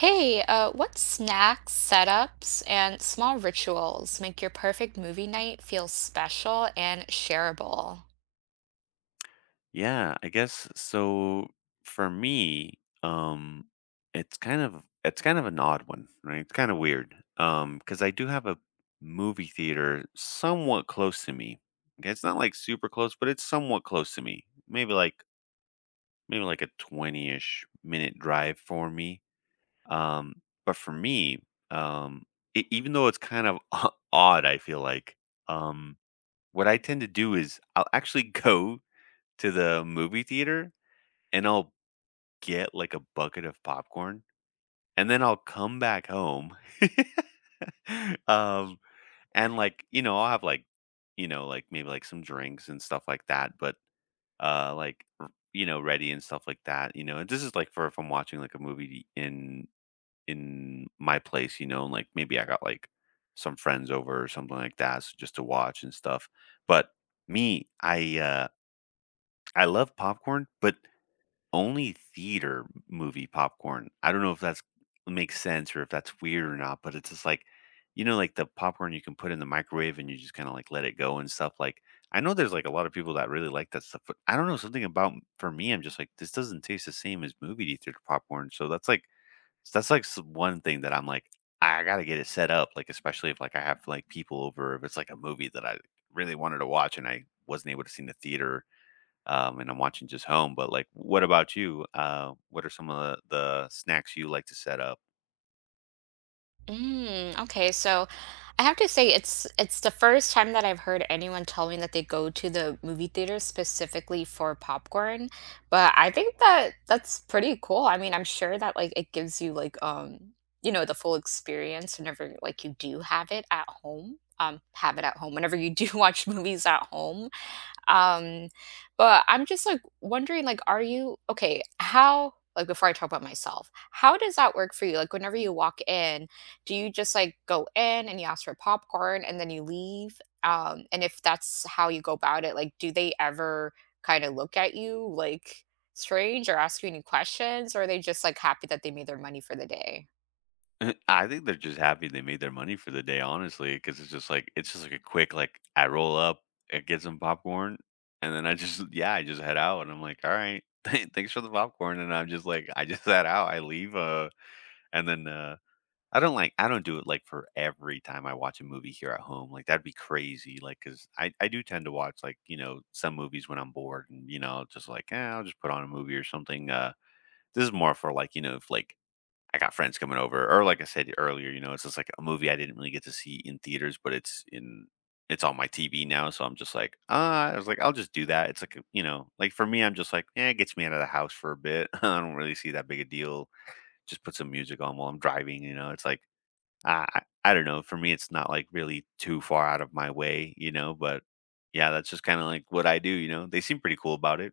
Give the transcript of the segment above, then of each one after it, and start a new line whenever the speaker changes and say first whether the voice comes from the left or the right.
right: Hey, what snacks, setups, and small rituals make your perfect movie night feel special and shareable?
left: Yeah, I guess so. For me, it's kind of an odd one, right? It's kind of weird. Cuz I do have a movie theater somewhat close to me. Okay, it's not like super close, but it's somewhat close to me. Maybe like a 20ish minute drive for me. Um but for me, um even though it's kind of odd, I feel like um what I tend to do is I'll actually go to the movie theater and I'll get like a bucket of popcorn and then I'll come back home. um and like, I'll have like, like maybe like some drinks and stuff like that, but uh like r- you know, ready and stuff like that, you know. And this is like for if I'm watching like a movie in my place, you know, and like maybe I got like some friends over or something like that, so just to watch and stuff. But me, I I love popcorn, but only theater movie popcorn. I don't know if that's makes sense or if that's weird or not, but it's just like, you know, like the popcorn you can put in the microwave and you just kind of like let it go and stuff. Like, I know there's like a lot of people that really like that stuff, but I don't know something about for me. I'm just like, this doesn't taste the same as movie theater popcorn. So that's like one thing that I'm like, I gotta get it set up. Like, especially if like I have like people over, if it's like a movie that I really wanted to watch and I wasn't able to see in the theater and I'm watching just home. But like, what about you? What are some of the, snacks you like to set up?
right: Mm, okay, so I have to say it's the first time that I've heard anyone tell me that they go to the movie theater specifically for popcorn, but I think that that's pretty cool. I mean, I'm sure that like it gives you like you know, the full experience whenever like you do have it at home. Have it at home whenever you do watch movies at home. Um, but I'm just like wondering, like, are you okay? How, like, before I talk about myself, how does that work for you? Like, whenever you walk in, do you just like go in and you ask for popcorn and then you leave? And if that's how you go about it, like, do they ever kind of look at you like strange or ask you any questions, or are they just like happy that they made their money for the day?
left: I think they're just happy they made their money for the day, honestly, because it's just like a quick like I roll up, I get some popcorn, and then I just yeah I just head out, and I'm like, all right, thanks for the popcorn, and I'm just like I just head out, I leave, and then I don't like I don't do it, like, for every time I watch a movie here at home, like, that'd be crazy. Like, cause I do tend to watch, like, you know, some movies when I'm bored and, you know, just like, "Eh, I'll just put on a movie or something," this is more for, like, you know, if, like, I got friends coming over or like I said earlier, you know, it's just like a movie I didn't really get to see in theaters, but it's on my TV now, so I'm just like, "Ah," I was like, "I'll just do that." It's like a you know, like, for me, I'm just like, "Eh, it gets me out of the house for a bit." I don't really see that big a deal. Just put some music on while I'm driving, you know, it's like I don't know, for me, it's not, like, really too far out of my way, you know, but yeah, that's just kinda, like, what I do, you know? They seem pretty cool about it.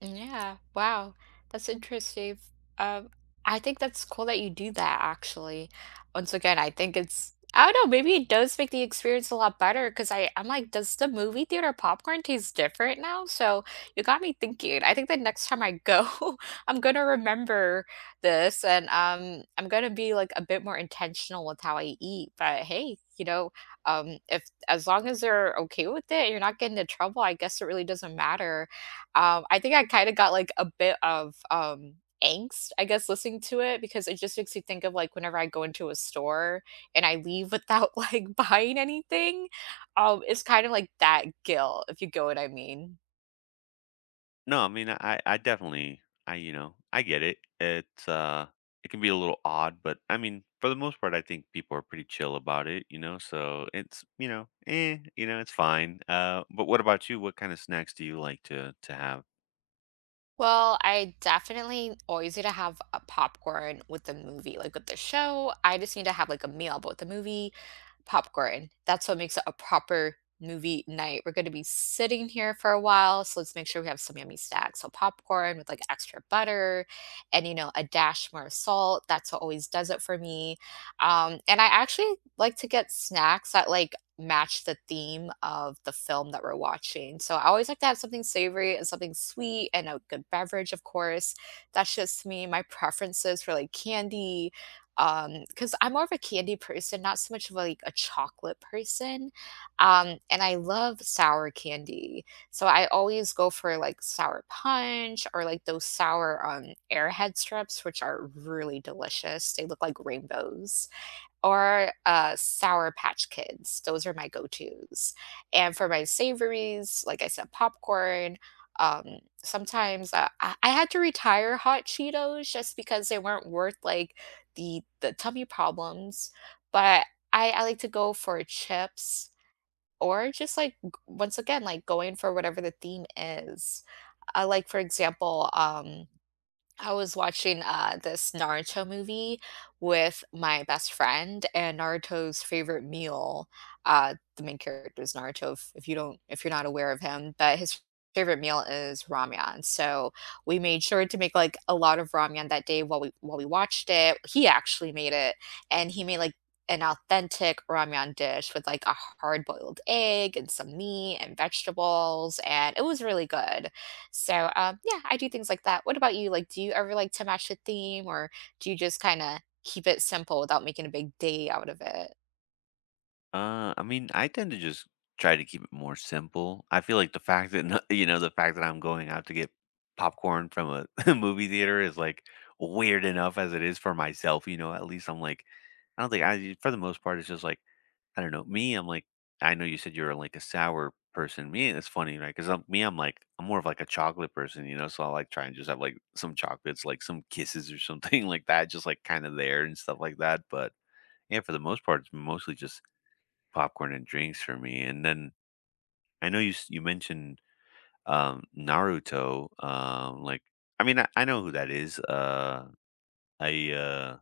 right: Yeah, wow. That's interesting. Um, I think that's cool that you do that actually. Once again, I think it's I don't know, maybe it does make the experience a lot better because I'm like, does the movie theater popcorn taste different now? So you got me thinking. I think the next time I go, I'm gonna remember this and I'm gonna be like a bit more intentional with how I eat. But hey, you know, if as long as they're okay with it and you're not getting into trouble, I guess it really doesn't matter. I think I kind of got like a bit of angst, I guess, listening to it because it just makes me think of like whenever I go into a store and I leave without like buying anything. It's kind of like that guilt, if you get what I mean.
left: No, I mean, I definitely I you know, I get it. It's, it can be a little odd, but, I mean, for the most part, I think people are pretty chill about it, you know? So, it's, you know, eh, you know, it's fine. But what about you? What kinda snacks do you like to have?
right: Well, I definitely always need to have a popcorn with the movie. Like with the show, I just need to have like a meal, but with the movie, popcorn. That's what makes it a proper movie night. We're going to be sitting here for a while, so let's make sure we have some yummy snacks. So popcorn with like extra butter and you know, a dash more of salt. That's what always does it for me. And I actually like to get snacks that like match the theme of the film that we're watching. So I always like to have something savory and something sweet and a good beverage, of course. That's just me. My preferences for like candy, because I'm more of a candy person, not so much of like a chocolate person. And I love sour candy. So I always go for like sour punch or like those sour airhead strips, which are really delicious. They look like rainbows or Sour Patch Kids. Those are my go-tos. And for my savories, like I said, popcorn. Sometimes I had to retire hot Cheetos just because they weren't worth like the tummy problems. But I like to go for chips or just like once again like going for whatever the theme is. Like for example, I was watching this Naruto movie with my best friend, and Naruto's favorite meal. The main character is Naruto. If you're not aware of him, but his favorite meal is ramyun. So we made sure to make like a lot of ramyun that day while we watched it. He actually made it, and he made like an authentic ramyun dish with like a hard boiled egg and some meat and vegetables, and it was really good. So, yeah, I do things like that. What about you? Like, do you ever like to match the theme or do you just kind of keep it simple without making a big day out of it?
left: I mean, I tend to just try to keep it more simple. I feel like the fact that No- you know the fact that I'm going out to get popcorn from a movie theater is like weird enough as it is for myself. You know, at least I'm like, I don't think I for the most part it's just like I don't know me. I'm like I know you said you're like a sour person. Me, it's funny, right? Because I'm, me, I'm like I'm more of like a chocolate person. You know, so I like try and just have like some chocolates, like some kisses or something like that, just like kind of there and stuff like that. But yeah, for the most part, it's mostly just popcorn and drinks for me. And then I know you you mentioned Naruto. Like, I mean, I know who that is. I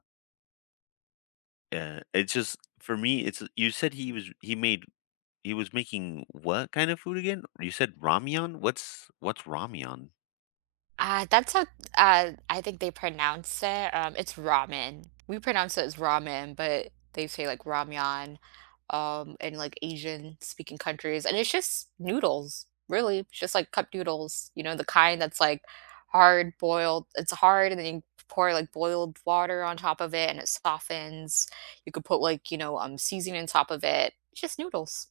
left: it's just for me. It's you said he was he made he was making what kind of food again? You said ramyeon. What's ramyeon?
right: That's how, I think they pronounce it. It's ramen. We pronounce it as ramen, but they say like ramyan, in like Asian speaking countries. And it's just noodles, really. It's just like cup noodles, you know, the kind that's like hard boiled. It's hard, and then you pour like boiled water on top of it and it softens. You could put like, you know, seasoning on top of it. It's just noodles.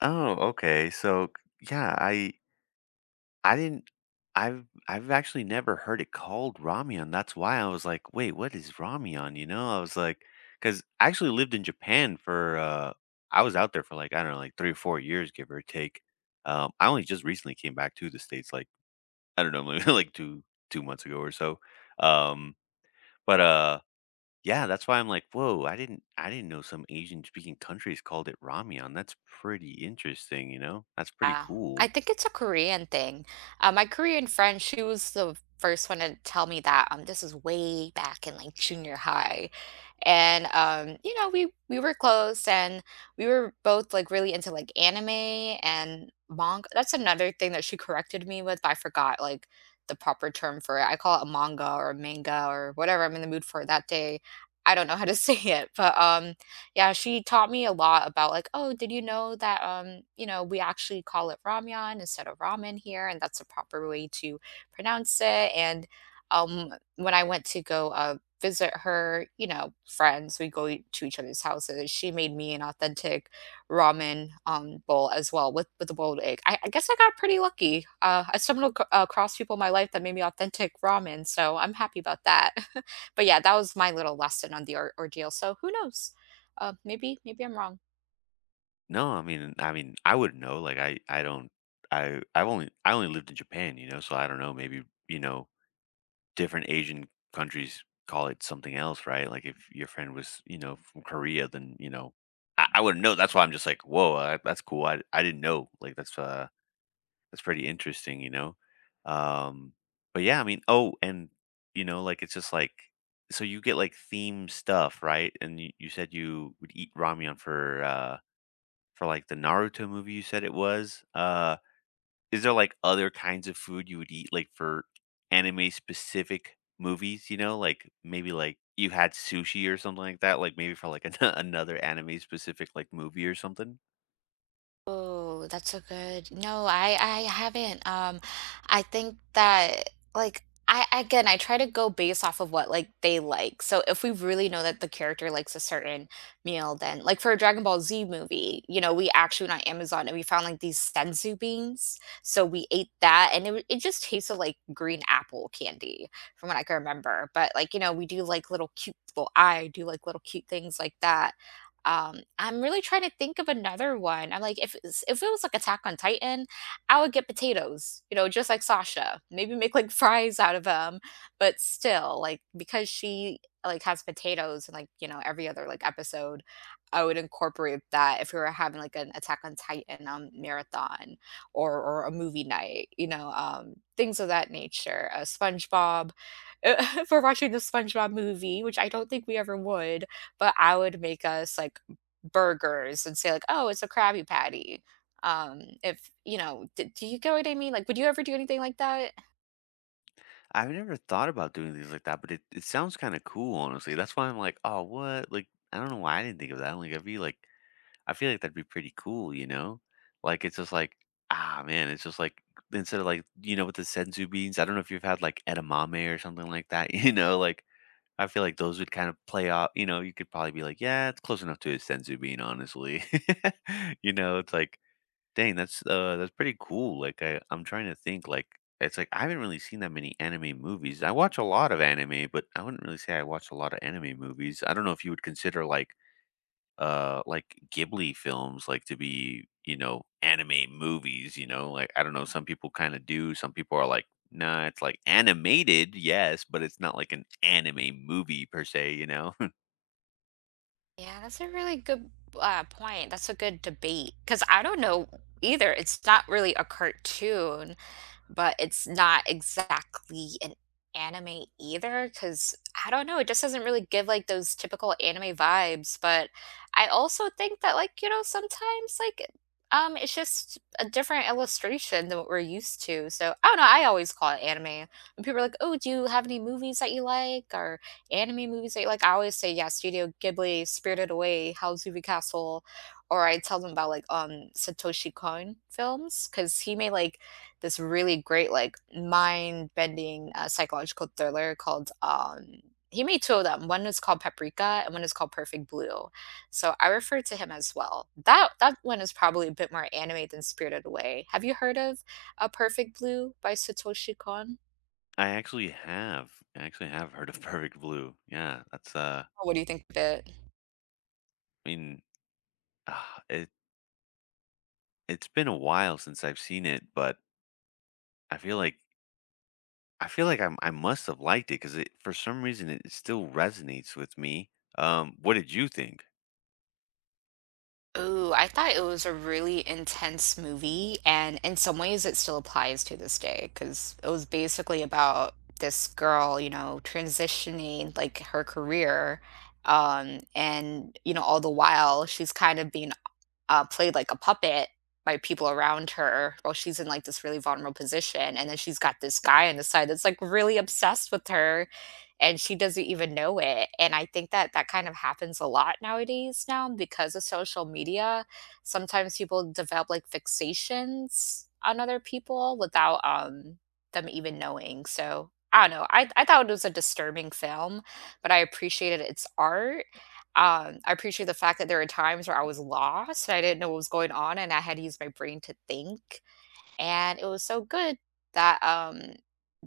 left: Oh, okay. So yeah, I didn't I've actually never heard it called ramyeon. That's why I was like, "Wait, what is ramyeon?" You know? I was like 'cause I actually lived in Japan for, I was out there for, like, I don't know, like, 3 or 4 years, give or take. I only just recently came back to the States, like, I don't know, maybe like 2 months ago or so. Um, but, uh, yeah, that's why I'm like, "Whoa, I didn't know some Asian-speaking countries called it ramyeon. That's pretty interesting," you know? That's pretty
right: Yeah, I
left: cool.
right: think it's a Korean thing. My Korean friend, she was the first one to tell me that. This is way back in like junior high, and you know, we were close, and we were both like really into like anime and manga. That's another thing that she corrected me with, but I forgot like the proper term for it. I call it a manga or whatever I'm in the mood for that day. I don't know how to say it, but yeah, she taught me a lot about like, oh, did you know that you know, we actually call it ramyun instead of ramen here, and that's the proper way to pronounce it. And when I went to go visit her, you know, friends, we go to each other's houses. She made me an authentic ramen bowl as well with a boiled egg. I guess I got pretty lucky. I stumbled across people in my life that made me authentic ramen, so I'm happy about that. But yeah, that was my little lesson on the ordeal. So who knows? Maybe I'm wrong.
left: No, I mean, I wouldn't know, like, I don't I've only I only lived in Japan, you know, so I don't know, maybe, you know, different Asian countries call it something else, right? Like, if your friend was, you know, from Korea, then, you know, I wouldn't know, that's why I'm just like, "Whoa, I that's cool, I didn't know." Like, that's pretty interesting, you know? Um, but yeah, I mean oh, and, you know, like, it's just like so you get, like, theme stuff, right? And you said you would eat ramyeon for like the Naruto movie you said it was. Is there like other kinds of food you would eat like for anime specific movies? You know, like maybe like you had sushi or something like that. Like maybe for like another anime specific like movie or something.
right: Oh, that's so good. No, I haven't. I think that like I again I try to go based off of what like they like. So if we really know that the character likes a certain meal, then like for a Dragon Ball Z movie, you know, we actually went on Amazon and we found like these senzu beans. So we ate that and it it just tasted like green apple candy from what I can remember. But like, you know, we do like little cute little I do like little cute things like that. I'm really trying to think of another one. I'm like, if it was like Attack on Titan, I would get potatoes, you know, just like Sasha. Maybe make like fries out of them, but still, like because she like has potatoes and like you know every other like episode, I would incorporate that if we were having like an Attack on Titan marathon or a movie night, you know, things of that nature. SpongeBob, for watching the SpongeBob movie, which I don't think we ever would but I would make us, like, burgers and say, like, "Oh, it's a Krabby Patty." If you know, d do you get what I mean? Like, would you ever do anything like that?
left: I've never thought about doing things like that, but it sounds kind of cool, honestly. That's why I'm like, oh, what? Like, I don't know why I didn't think of that. Like, that'd be like I feel like that'd be pretty cool, you know? Like, it's just like, ah, man, it's just like, instead of like, you know, with the senzu beans, I don't know if you've had like edamame or something like that, you know? Like, I feel like those would kind of play off, you know, you could probably be like, yeah, it's close enough to a senzu bean, honestly. you know, it's like, dang, that's pretty cool. Like, I'm trying to think, like, it's like, I haven't really seen that many anime movies. I watch a lot of anime, but I wouldn't really say I watch a lot of anime movies. I don't know if you would consider like Ghibli films like to be, you know, anime movies, you know? Like I don't know, some people kind of do, some people are like, "Nah, it's like animated, yes, but it's not like an anime movie per se, you know?"
right: Yeah, that's a really good, point. That's a good debate because I don't know either. It's not really a cartoon, but it's not exactly an anime either because I don't know, it just doesn't really give like those typical anime vibes. But I also think that like, you know, sometimes like it's just a different illustration than what we're used to. So I don't know, I always call it anime. When people are like, oh, do you have any movies that you like or anime movies that you like? I always say yeah, Studio Ghibli, Spirited Away, Howl's Moving Castle, or I tell them about like Satoshi Kon films because he made like this really great, like, mind-bending, psychological thriller called, he made 2 of them. One is called Paprika and one is called Perfect Blue. So I refer to him as well. That one is probably a bit more anime than Spirited Away. Have you heard of a Perfect Blue by Satoshi Kon?
left: I actually have. I actually have heard of Perfect Blue. Yeah, that's
right: What do you think of it?
left: I mean, ah, it's been a while since I've seen it, but I feel like I feel like I'm, I must have liked it because it for some reason it still resonates with me. What did you think?
right: Ooh, I thought it was a really intense movie, and in some ways it still applies to this day. Because it was basically about this girl, you know, transitioning, like, her career, and, you know, all the while, she's kind of being played like a puppet by people around her while she's in like this really vulnerable position. And then she's got this guy on the side that's like really obsessed with her and she doesn't even know it. And I think that that kind of happens a lot nowadays now because of social media. Sometimes people develop like fixations on other people without them even knowing. So I don't know. I thought it was a disturbing film, but I appreciated its art, I appreciate the fact that there are times where I was lost and I didn't know what was going on and I had to use my brain to think. And it was so good that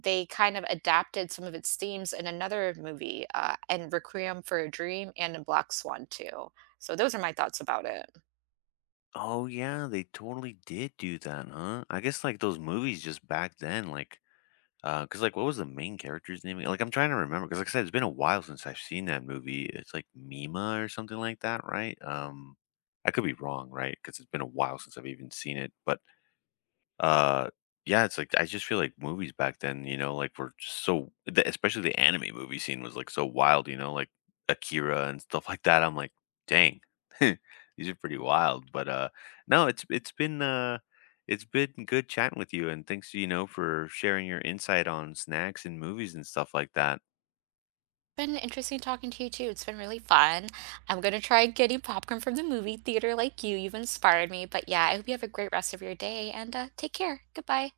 right: they kind of adapted some of its themes in another movie, and Requiem for a Dream and in Black Swan too. So those are my thoughts about it.
left: Oh yeah, they totally did do that, huh? I guess like those movies just back then, like, cause like what was the main character's name? Like I'm trying to remember, cause like I said, it's been a while since I've seen that movie. It's like Mima or something like that, right? I could be wrong, right? Cause it's been a while since I've even seen it, but uh, yeah, it's like I just feel like movies back then, you know, like were just so, especially the anime movie scene was like so wild, you know, like Akira and stuff like that. I'm like, dang, these are pretty wild. But no, it's been good chatting with you, and thanks, you know, for sharing your insight on snacks and movies and stuff like that.
right: Been interesting talking to you too. It's been really fun. I'm gonna try getting popcorn from the movie theater like you. You've inspired me. But yeah, I hope you have a great rest of your day and take care. Goodbye.